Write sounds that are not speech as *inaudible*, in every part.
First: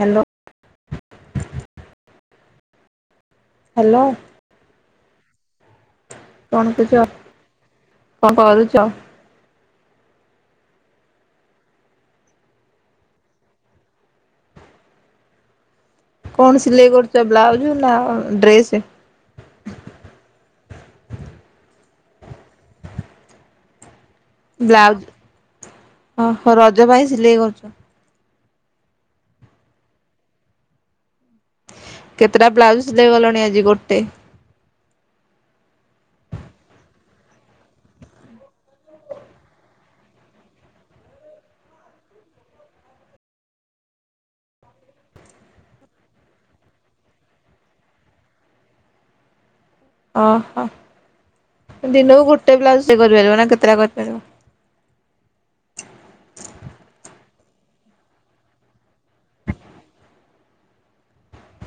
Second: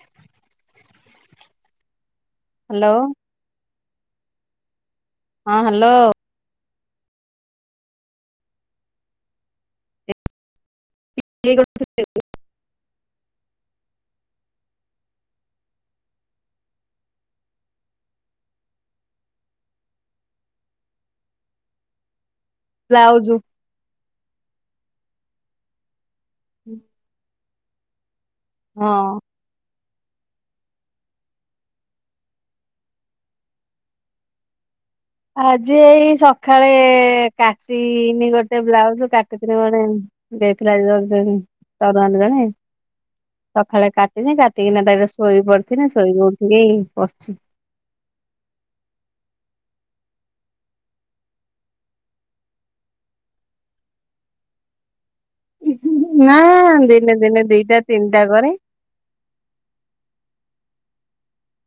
Hello. Hello. Hello. ହଁ hello. କଣ କୋଉଚ? କଁ କରୁଚ? ଇଏ *inaudible* କଣ ସିଲେଇ କରୁଚ ବ୍ଲାଉଜ୍ ନା ଡ୍ରେସେ? ବ୍ଲାଉଜୁ। ବ୍ଲାଉଜ୍ ଅହ ରଜ ପାଇଁ ସିଲେଇ କରୁଚ। ହଁ। କେତେଟା ବ୍ଲାଉଜ୍ ସିଲେଇ କଲଣି ଆଜି ଗୋଟେ? ଆଜି ଏଇ ସଖାଳେ କାଟିନି ଗୋଟେ ବ୍ଲାଉଜ କାଟିିଥିନି ଗୋଟେ ଦେଇଥିଲା ଏଇ ରଜନୀ ତରୁହାଁରୁ ଜଣେ। ସଖାଳେ କାଟିିନି। କାଟିକିନା ତାକୁ ଶୋଇ ପଡିି଼ଥିନି। ଶୋଇକି ଉଠିକି କରୁଚି। ଅହ ଦିନକୁ ଗୋଟେ ବ୍ଲାଉଜ ସିଲେଇ କରିପାରିବ ନା କେତେଟା କରିପାରିବ? ନାଁ ଦିନେ ଦିନେ ଦିଟା ତିନିଟା କରେ।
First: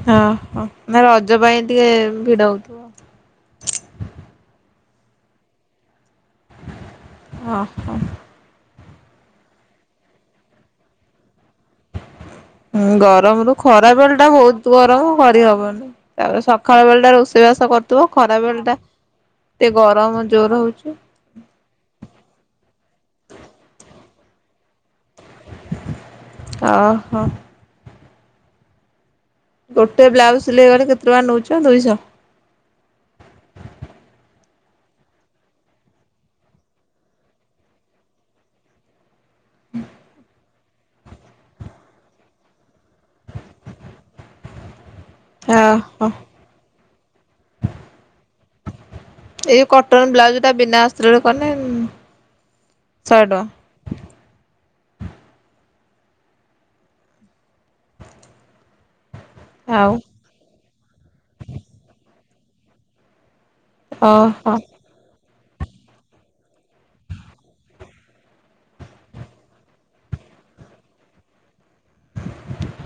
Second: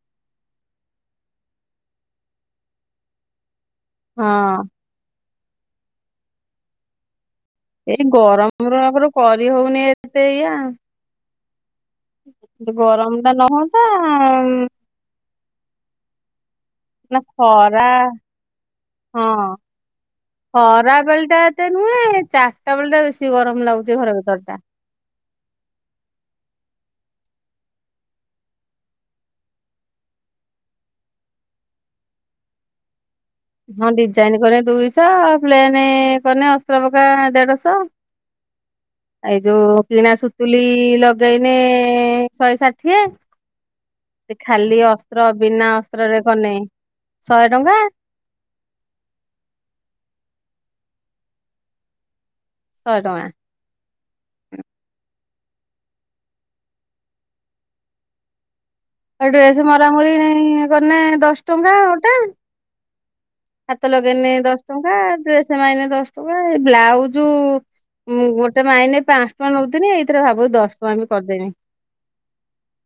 ହଁ ହ ନାଁ ରଜ ପାଇଁ ଟିକେ ଭିଡ଼ ହଉଥୁବ। ହଁ। ହଁ। ଏଇ ଗରମର ଆଖୁରୁ କରି ହଉନେଇ ଏତେ ଇଆ। ଉଁ ଗରମ ଟା ଗରମରୁ ନହୁଅନ୍ତା ଖରା ବେଳଟା ଭୋଉତ ଗରମ କରିରିହବନି। ତାପରେ ସଖାଳ ବେଳଟା ନା ରୋଷେଇ ବାସ ଖରା କରୁଥୁବ ଖରା ବେଳେଟା ଟିକେ ଗରମ ଜୋର ହଉଚି। ବେଲଟା ତେ ନୁହେଁ ଚାରିଟା ବେଳେଟା ବେଶୀ ଗରମ ଲାଗୁଚି ଘର ଭିତରଟା। ଅହ। ଗୋଟେ ବ୍ଲାଉଜ୍ ସିଲେଇ କନେ କେତେ ଟଙ୍କା ନୋଉଚ, ଦୁଇଶ? ହଁ ଡିଜାଇନ୍ କରେଁ ଦୁଇଶ ପ୍ଲେନେ କନେ ଅସ୍ତ୍ର ପକା ଦେଢ଼ଶ। ଆ ଏଇ ଯୋଉ କିଣା ସୁ ତୁଲି ଲଗେଇନେ ଶହେ ଷାଠିଏ। ସେ ଖାଲି ଅସ୍ତ୍ର ବିନା ଓହୋ ଅସ୍ତ୍ରରେ କନେ ଶଏ ଟଙ୍କା। ଏଇ କଟନ୍ ବ୍ଲାଉଜୁଟା ବିନା ଆସ୍ତ୍ରରେ କନେ ଶହେ ପାଇଁ। ଏ ଡ୍ରେସ୍ ଆଉ ମରାମରି କନେ ଦଶ ଟଙ୍କା ଗୋଟେ। ହାତ ଲଗେଇନେ ଓହୋ ଦଶ ଟଙ୍କା ଡ୍ରେସେ ମାଇନେ ଦଶ ଟଙ୍କା ଏ ବ୍ଲାଉଜୁ ମୁଁ ଗୋଟେ ମାଇନେ ପାଞ୍ଚ ଟଙ୍କା ନୋଉଥୁନି ଏଇଥର ଭାବୁଚି ଦଶ ଟଙ୍କା ବି କରିଦେମି।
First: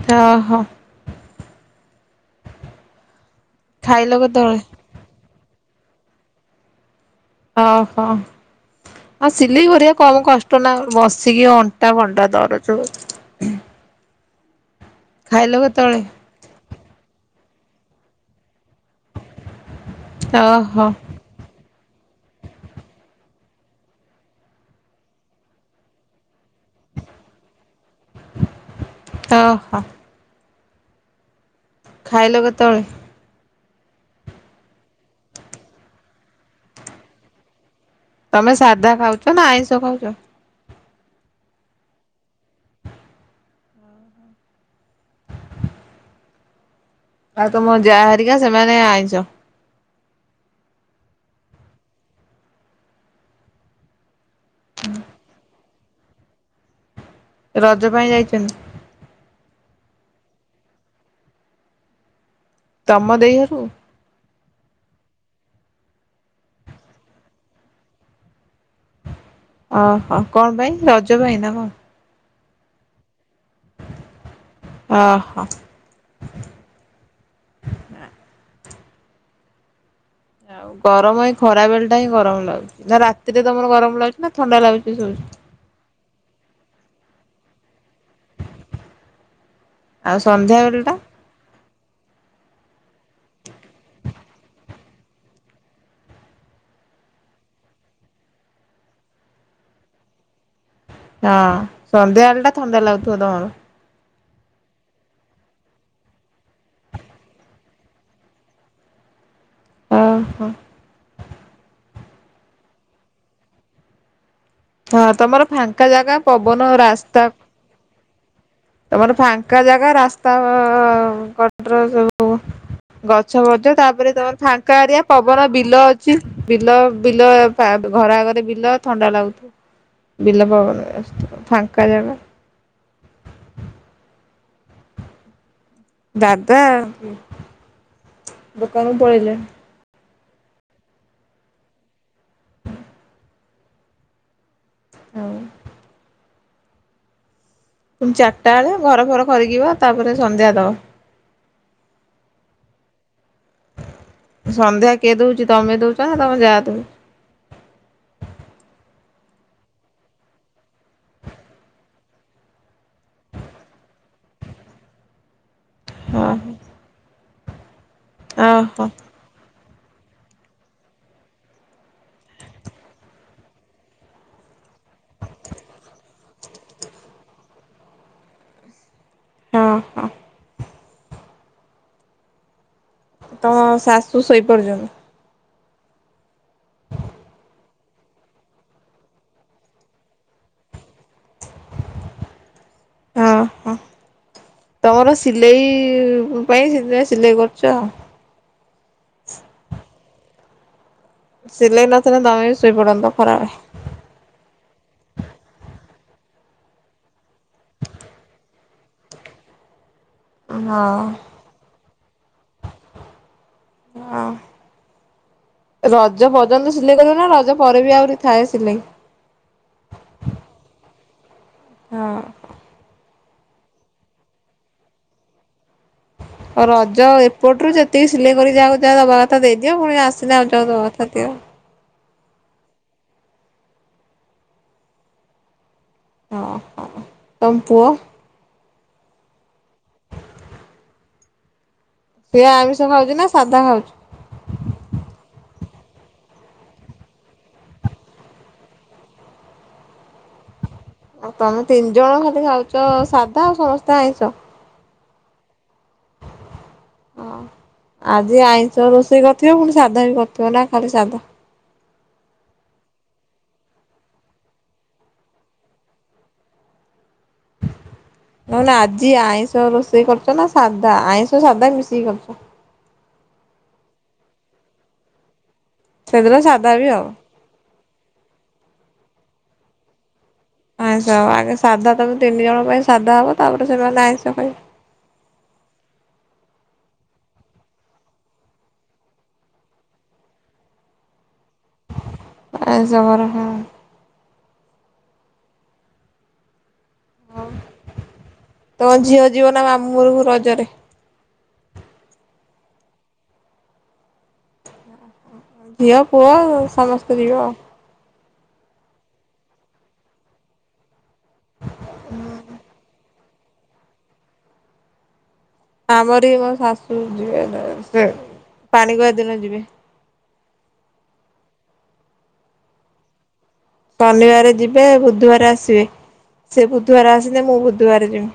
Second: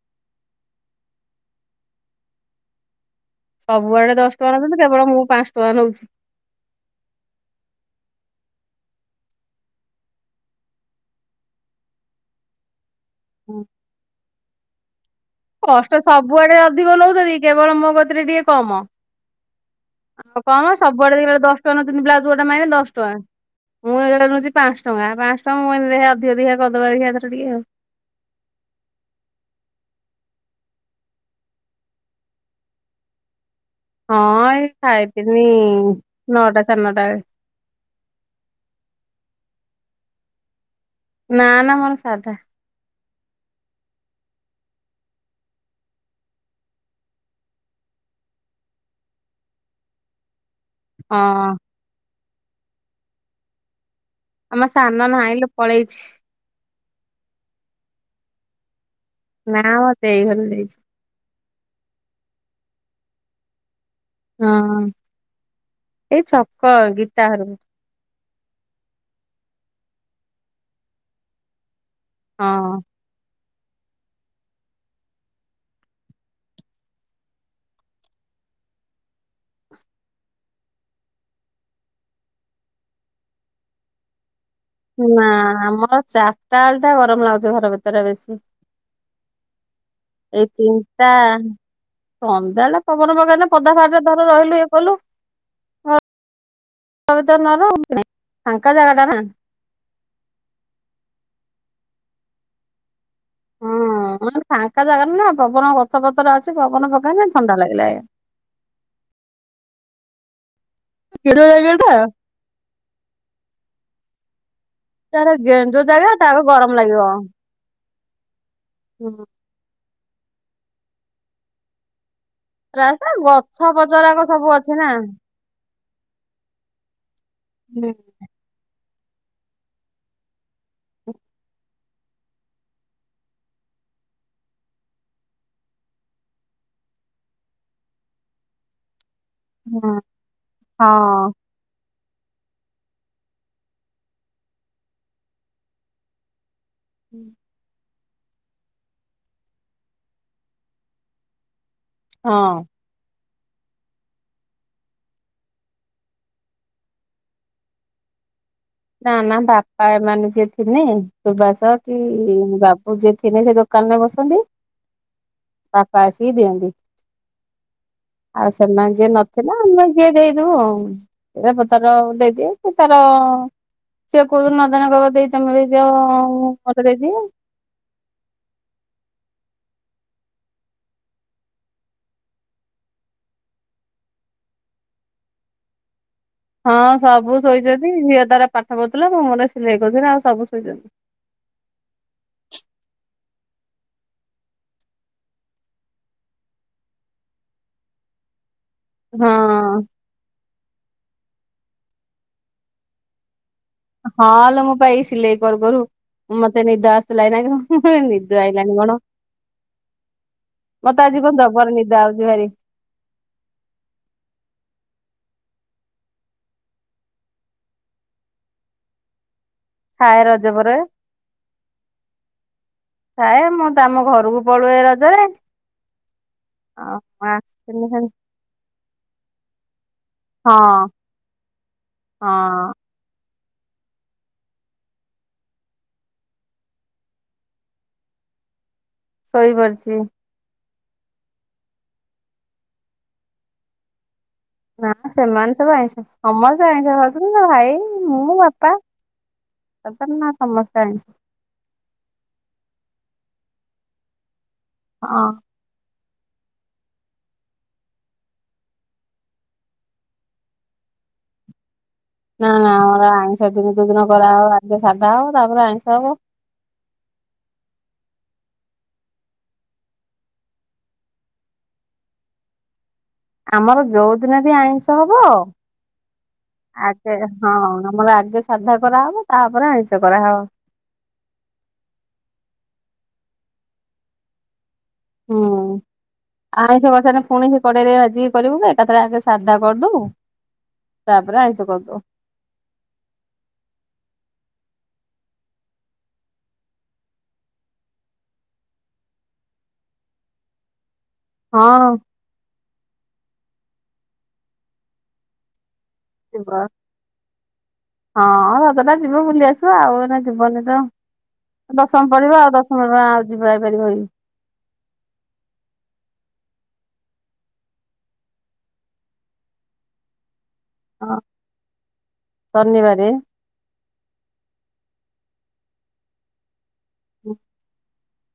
ତ ଓହୋ। ଖାଇଲ ସବୁଆଡେ ଦଶ ଟଙ୍କା କେତେବେଳେ ନୋଉଚନ୍ତି କେବଳ ମୁଁ ପାଞ୍ଚ ଟଙ୍କା ନୋଉଛି। ଅହୋ। ଆଉ ସିଲେଇ ବରିବା କମ କଷ୍ଟ ନା ବସିକି ଅଣ୍ଟା କଣ୍ଟା ଧରୁଚୁ। ହୁଁ। ଖାଇଲ ଦଶଟା କେତେବେଳେ ସବୁଆଡେ ଅଧିକ ନୋଉଚନ୍ତି କେବଳ ମୋ କତିରେ ଟିକେ କମ। ଆଉ କମ ଓହୋ ସବୁଆଡେ ଦେଖିଲାବେଳେ ଦଶ ଟଙ୍କା ନୋଉଚନ୍ତି ବ୍ଲାଉଜ ଗୋଟା ମାରିଲେ ଦଶ ଟଙ୍କା। ମୁଁ ଏଇଗୁଡା ନୋଉଚି ପାଞ୍ଚ ଟଙ୍କା ପାଞ୍ଚ ଟଙ୍କା ମୁଁ ଏନା ଦେଖିଆ ଅଧିକ ଦେଖିଆ କରିଦବା ଦେଖିଆ ଏଥର ଟିକେ ଆଉ। ଓହୋ। ଖାଇଲ କେତୋଳେ? ହଁ ଏଇ ଖାଇଥିନି ନଅଟା ସାଢ଼େ ନଅଟା ଏ ତମେ ସାଧା ଖାଉଚ ନା ଆଇଁଷ ଖାଉଚ? ନା ନା ମୋର ସାଧା। ଆଉ ତମ ଯାଆ ହାରିକା ସେମାନେ ଆଇଁଷ? ହଁ। ଆମ ସାନ ନାହିଁଲୋ ପଳେଇଛି। ରଜ ପାଇଁ ଯାଇଚନ୍ତି? ନା ଆମ ଦେଇ ଘରେ ଯାଇଚି। ତମ ଦେଇ ହରକୁ? ହଁ ଏଇ ଛକ ଗୀତା ହରକୁ। ଓହୋ କଣ ପାଇଁ ରଜ ପାଇଁ ନା କଣ? ହଁ। ଓହୋ। ଆଉ ଗରମ ଏ ଖରା ବେଳଟା ହିଁ ଗରମ ଲାଗୁଚି ନା ରାତିରେ ତମର ଗରମ ଲାଗୁଚି ନା ଥଣ୍ଡା ଲାଗୁଚି? ନା ଆମର ଚାରିଟା ବେଳଟା ଗରମ ଲାଗୁଚି ଘର ଭିତରେ ବେଶୀ। ଆଉ ଏଇ ସନ୍ଧ୍ୟା ବେଳ ଟା ତିନଟା ସନ୍ଧ୍ୟା ଏଳଟା ପବନ ପକେଇଲେ ପଦା ଭାରରେ ତୋର ରହିଲୁ ଇଏ କଲୁ ମାନେ ତୋର ନରହନ୍ତି ନା ଫାଙ୍କା ଜାଗାଟା ନା। ହଁ ସନ୍ଧ୍ୟାବେଳଟା ଥଣ୍ଡା ଲାଗୁଥୁବ ତମର। ହଁ ମାନେ ଫାଙ୍କା ଜାଗାରେ ନା ପବନ ଗଛ ପତର ଅଛି ପବନ ପକେଇନେ ଥଣ୍ଡା ଲାଗିଲା ଏଇଆ। ଓହୋ। କିଣିବେ ଜାଗାଟା? ହଁ ତାର ତମର ଗେଞ୍ଜ ଫାଙ୍କା ଜାଗା ତାକୁ ପବନ ଗରମ ଲାଗିବ ରାସ୍ତା ତମର ହୁଁ ଫାଙ୍କ୍ ଙ୍କା ଜାଗା ରାସ୍ତା କଡର ସବୁ ରାସ୍ତା ଗଛ ଫଛ ତାପରେ ପଚରାକ ତମର ସବୁ ଅଛି ଫାଙ୍କା ନା ଏରିଆ ପ ପ୍ରବଳ ବିଲ ଅଛି ବିଲ ବିଲ ପା ହୁଁ ଘର ଆଗରେ ବିଲ ଥଣ୍ଡା ଲାଗୁଥୁବ। ବିଲ ପବନ ବାଜଥୁବ ଫାଙ୍କା ଜାଗା। ଦାଦା ଦୋକାନକୁ ପଳେଇଲେ। ହଁ ହଁ। ଆଉ ହୁଁ। ତୁମ ଚାରଟା ବେଳେ ଘର ଫର ଖରିିକିବ ତାପରେ ସନ୍ଧ୍ୟା ଦବ। ହଁ। ସନ୍ଧ୍ୟା କିଏ ଦୋଉଚି ତମେ ଦୋଉଚ ନା ତମେ ଯାଆ ଦୋଉ ନା-ନା ବାପା ଏମାନେ ଯିଏ ଥିନେ, ସୁବାସ କି ବାବୁ ଯିଏ ଥିନେ ସେ ଦୋ କାନରେ ବସନ୍ତି। *inaudible* ବାପା ଓହୋ ଆସିକି ଦିଅନ୍ତି। ଆଉ ସେନ ଓହୋ। ଯିଏ ନ ଥିନେ ଆମେ ଯିଏ ଦେଇଦଉ ଆଉ, ରେବ ତାର ଦେଇଦିଏ ସିଏ ତାର ସିଏ କୋଉଦିନ ନଦେନେ କଇବ ଦେଇ ତେମେ ଦେଇଦିଅ ମତେ ଦେଇଦିଅ। ହଁ-ହଁ। ତମ ଶାଶୁ ଶୋଇପଡିଚନ୍ତି? ହଁ ସବୁ ଶୋଇଚନ୍ତି, ଝିଅ ତାର ପାଠ ପଢ଼ୁଥିଲା ମୁଁ ମୋର ସିଲେଇ *unintelligible* ଆଉ ସବୁ ଶୋଇଚନ୍ତି। ହଁ-ହଁ ତମର ସିଲେଇ ପାଇଁ ସେଥିପାଇଁ ସିଲେଇ କରୁଚ ଆଉ। ହଁ। ସିଲେଇ ନଥିଲେ ତମେ ବି ଶୋଇପଡନ୍ତ ଖରାବେଳେ। ହଁ ଲୋ ମୁଁ ପା ଏଇ ସିଲେଇ କରୁ-କରୁ ମତେ ନିଦ ଆସଥିଲା ଏଇନା *unintelligible* ନିଦ ଆଇଲାଣି କଣ। ମତେ ଆଜି କଣ ଜବର ନିଦ ଆଉଚି ଭାରି। ହଁ। ରଜ ପର୍ଯ୍ୟନ୍ତ ସିଲେଇ କରିବ ନା ରଜ ପରେ ବି ଆହୁରି ଥାଏ ସିଲେଇ? ଥାଏ ରଜ ପରେ। ହଁ। ଥାଏ, ମୁଁ ତ ଆମ ଘରୁକୁ ପଳୁଏ ରଜରେ। ଆଉ ରଜ ଏପଟ ରୁ ଆସିଥିଲି ଯେତିକି ସିଲେଇ କରି ଯାହାକୁ ଯାହା ଦବା କଥା ଦେଇ ଦିଅ ପୁଣି ଆସି କି ହଁ ଯାହାକୁ ଯାହା ଦବା କଥା ଦଅ। ହଁ। ତମ ପୁଅ? ଶୋଇପଡିଚି। ସିଏ ଆମିଷ ଖାଉଚି ନା ସାଧା ଖାଉଚି? ନା ସେମାନେ ସବୁ ଆଇଁଷ ସମସ୍ତେ ଆଇଁଷ ଖାଉଚନ୍ତି ଭାଇ ମୁଁ ବାପା *unintelligible* ନା ସମସ୍ତେ ଆଇଁଷ। ଆଉ ତମେ ତିନି ଜଣ ଖାଲି ଖାଉଚ ସାଧା ଆଉ ସମସ୍ତେ ଆଇଁଷ? ହଁ। ହଁ। ଆଜି ଆଇଁଷ ରୋଷେଇ କରିଥିବ, ପୁଣି ସାଧା ବି କରିଥିବ ନା ଖାଲି ସାଧା? ନା-ନା ଆମର ଆଇଁଷ ଦିନ ଯୋଉଦିନ କରାହବ ଆଗେ ସାଧା ହବ ତାପରେ ଆଇଁଷ ହବ। ନ-ନା ଆଜି ଆଇଁଷ ରୋଷେଇ କରିଚ ନା ସାଧା ଆଇଁଷ ସାଧା ମିଶିକି କରିଚ? ଆମର ଯୋଉଦିନ ବି ଆଇଁଷ ହବ ସେଦିନ ସାଧା ବି ଆଉ। ଆଗେ ହଁ ଆମର ଆଗେ ସାଧା କରାହବ ତାପରେ ଆଇଁଷ କରାହବ। ଆଇଁଷ ହବ, ଆଗେ ସାଧା ତମ ତିନି ଜଣ ପାଇଁ ସାଧା ହବ ତାପରେ ସେମାନେ ଆଇଁଷ ଖାଇବେ। ହୁଁ ଆଇଁଷ *unintelligible* ପୁଣି ସେ କଡେଇରେ ଭାଜିିକି କରିବୁ କାଇଁ ଏକାଥରେ ଆଗେ ସାଧା କରିଦଉ ତାପରେ ଆଇଁଷ କରିଦଉ। ଆ ଜବର ନିୟମ। ତମ ଝିଅ ଯିବ ନା ମାମୁଁ ଘରକୁ ରଜରେ? ହଁ। ଝିଅ ପୁଅ ସମସ୍ତେ ଯିବେ ଆଉ। ହଁ-ଅ-ଅ ରଜଟା ଯିବ ବୁଲି ଆସିବୁ ଆଉ ଯିବନି ତ ଦଶମ ପଢିବ ଆଉ ଦଶମ ଆଉ ଯିବା ଯାଇପାରିବ କି। ଆମର ହିଁ ମୋ ଶାଶୁ ଯିବେ ସେ ପାଣିଗୟା ଦିନ ଯିବେ। ହଁ ଶନିବାରେ। ଶନିବାରେ ଯିବେ ବୁଧବାର ଆସିବେ। ସେ ବୁଧବାର ଆସନ୍ତେ ମୁଁ ବୁଧବାର ଯିବି।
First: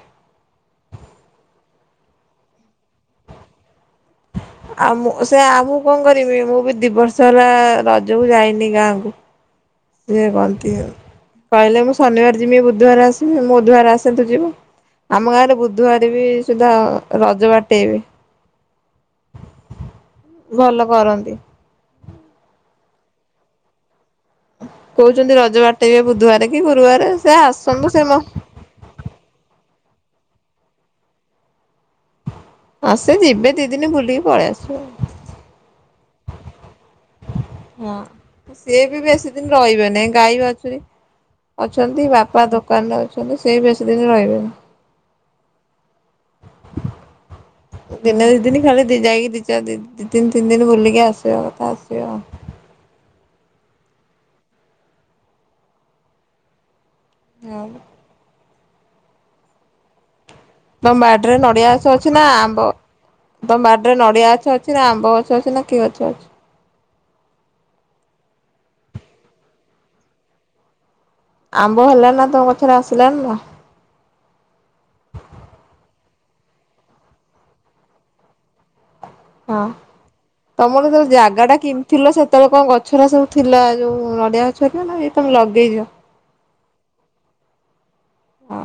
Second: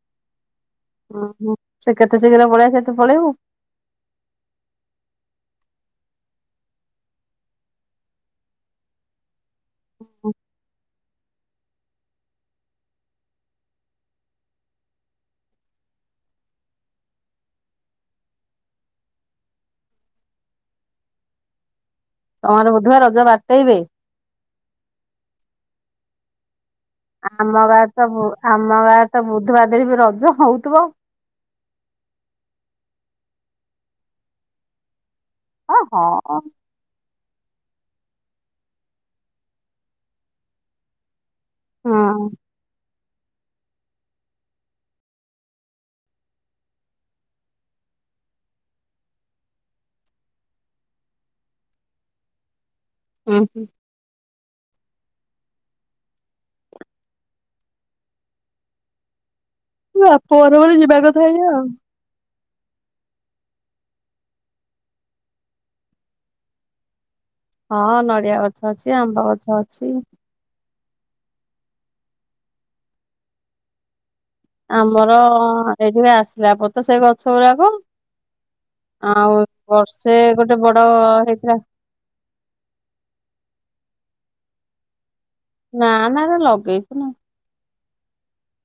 ଉ ହୁଁ ସେ କେତେ ଶୀଘ୍ର ପଳେଇ ଆସିବେ ତୁ ପଳେଇବୁ? ଆ ମୁଁ ସେ ଆମକୁ କଣ କରିବି ମୁଁ ବି ଦି ବର୍ଷ ହେଲା-ଆ-ଆ ରଜକୁ ଯାଇନି ଗାଁକୁ। ସିଏ କହନ୍ତି ଆଉ କହିଲେ ମୁଁ ଶନିବାର ଯିବି ବୁଧବାର ଆସିବି ମୁଁ ବୁଧବାର ଆସେ ତୁ ଯିବୁ। ଆମ ଗାଁରେ ବୁଧବାର ବି ସୁଧା ରଜ ବାଟେଇବେ। ଭଲ କରନ୍ତି। ତମର ବୁଧୁବାର ରଜ ବାଟେଇବେ? କହୁଛନ୍ତି ରଜ ବାଟେଇବେ ବୁଧବାରେ କି ଗୁରୁବାରେ ସେ ଆମ ଗାଁରେ ଆସନ୍ତୁ ତ ସେନ। ବୁ ଆମ ଗାଁ ତ ବୁଧୁବାରେ *unintelligible* ବି ରଜ ହଉଥିବ। ହଁ ସେ ଯିବେ ଦି ଦିନ ବୁଲିକି ପଳେଇ ଆସିବେ। ହଁ ହଁ ହଁ। ହଁ ସିଏ ବି ବେଶୀ ଦିନି ରହିବେନି ଗାଈ, ବାଛୁରୀ। ଅଛନ୍ତି ଉଁ ବାପା ଦୋକାନରେ ଅଛନ୍ତି ସେଇ ବେଶୀ ଦିନ ରହିବେନି। ଦିନେ ଦି ଦିନି ଖାଲି ଦି ଯାଇକି ଦି ଚାର ଦିନ ତିନି ଦିନ ବୁଲିକି ଆସିବା କଥା ଆସିବ ଆଉ। ହୁଁ। ହଁ। ମୋ ବାପ ଘର ବୋଲି ଯିବା କଥା ଆଜ୍ଞା ଆଉ। ଛି ନା ଆମ୍ବ ତମ ବାଡ଼ିରେ ନଡିଆ ଗଛ ଅଛି ନା ଆମ୍ବ ଗଛ ଅଛି ନା କିଏ ଗଛ ଅଛି? ହଁ ନଡିଆ ଗଛ ଅଛି, ଆମ୍ବ ଗଛ ଅଛି। ଆମ୍ବ ହେଲା ନା ତୋ କଛରେ ଆସିଲାନି ନା? ଆମର-ଅ-ଅ ଏଇଠିକେ ଆସିଲା ପରେ ତ ସେ ଗଛ ଗୁରାକ ଆଉ ହଁ। ବର୍ଷେ ଗୋଟେ ବଡ-ଅ-ଅ ହେଇଥିଲା ଥିଲା ସେତେବେଳେ କଣ ଗଛଗୁରା ସବୁ ଥିଲା ଯୋଉ-ଉ-ଉ-ଉ ନଡିଆ ଗଛ ହେରିକା ନା ଏଇ ତମେ ଲଗ ନା ନା ନା ଲଗେ ହଁ।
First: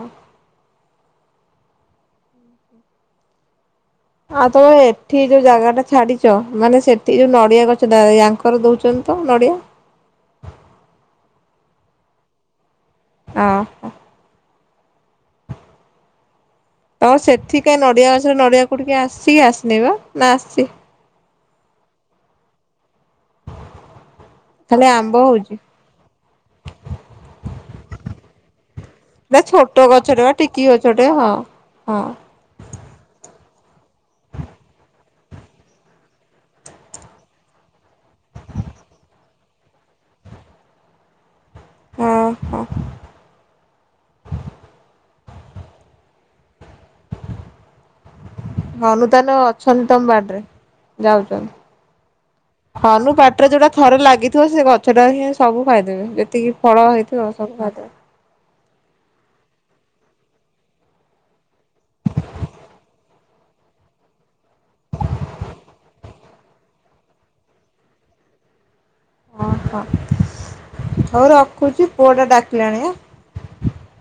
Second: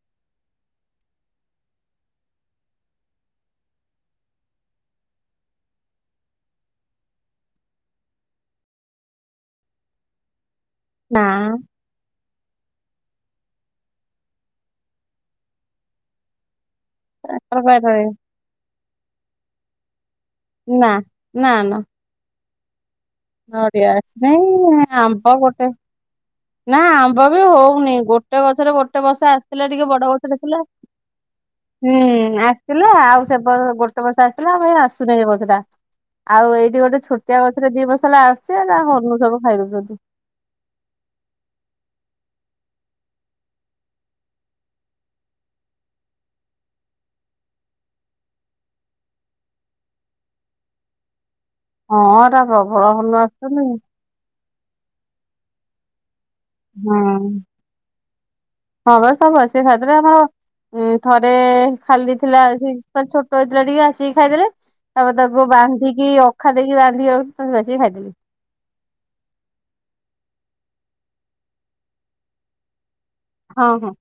ଆଉ ତମେ ଏଠି ଯୋଉ ଜାଗା ଟା ଛାଡିଛ ମାନେ ସେଠି ଯୋଉ ନଡିଆ ଗଛଟା ୟାଙ୍କର ଦଉଛନ୍ତି ତ ନଡିଆ? ନାଁ-ଆ-ଆ। ଓ ହଁ। ତ ସେଠି କା ତାଙ୍କର ବାରିରେ ନଡିଆ ଗଛରେ ନଡିଆକୁ ଟିକେ ଆସିକି ଆସିନି ବା ନା ଆସି ନା ନା ନା। ନଡିଆଛି ଖାଲି ନାଇଁ-ଇ-ଇ ଆମ୍ବ ହଉଛି ଗୋଟେ ନା ଆମ୍ବ ବି ହଉନି ଗୋଟେ ଗଛରେ ଗୋ ଗୋଟେ ବର୍ଷ ନା ଆସିଥିଲା ଛୋଟ ଟିକେ ବଡ ବା ଗଛଟେ ଥିଲା ଟିକି ଗଛଟେ ହଁ। ହଁ ହୁଁ-ଉ-ଉ ଆସ୍ ଥିଲା ଆଉ ସେ ବ-ଅ-ଅ ଗୋଟେ ବର୍ଷ ଆସିଥିଲା ଆଉ କାଇ ଆସୁନି ଏ ବସଟା। ଆଉ ଏଇଠି ଗୋଟେ ଛୋଟିଆ ଗଛରେ ଦି ବସ ହେଲା ଆସୁଛି ଏଟା ହନୁ ସବୁ ଖାଇଦେଉଛନ୍ତି। ଓ ହଁ। ହନୁ ତାହେଲେ ଅଛନ୍ତି ତମ ବାଡିରେ ହଁ ଏରା ଯାଉଛନ୍ତି। ପ୍ରବଳ ହନୁ ପାଟିରେ ଆସୁଛନ୍ତି ଯୋଉଟା ଥରେ ଲାଗି ଥିବ ସେ ଗଛଟା ହିଁ ସବୁ ଖାଇଦେବେ ଯେତିକି ଫଳ ହଁ ହେଇଥିବ ସବୁ ଖାଇଦେବେ। ହଁ ବା ସବୁ ଆସି ଖାଇଦେଲେ ଆମର। ହୁଁ ଥରେ-ଏ-ଏ ଖାଲି ଥିଲା ଆସିକି ମାନେ ଛୋଟ ହେଇଥିଲା ଟିକେ ଆସିକି ଖାଇଦେଲେ। ତାପରେ ତାକୁ ବାନ୍ଧିକି ଅଖା ଦେଇକି ବାନ୍ଧିକି ବାସିକି ଖାଇଦେବି। ଓହୋ ହଉ ରଖୁଛି ପୁଅ ଟା ଡାକିଲାଣି ଆ? ହଁ ହଁ।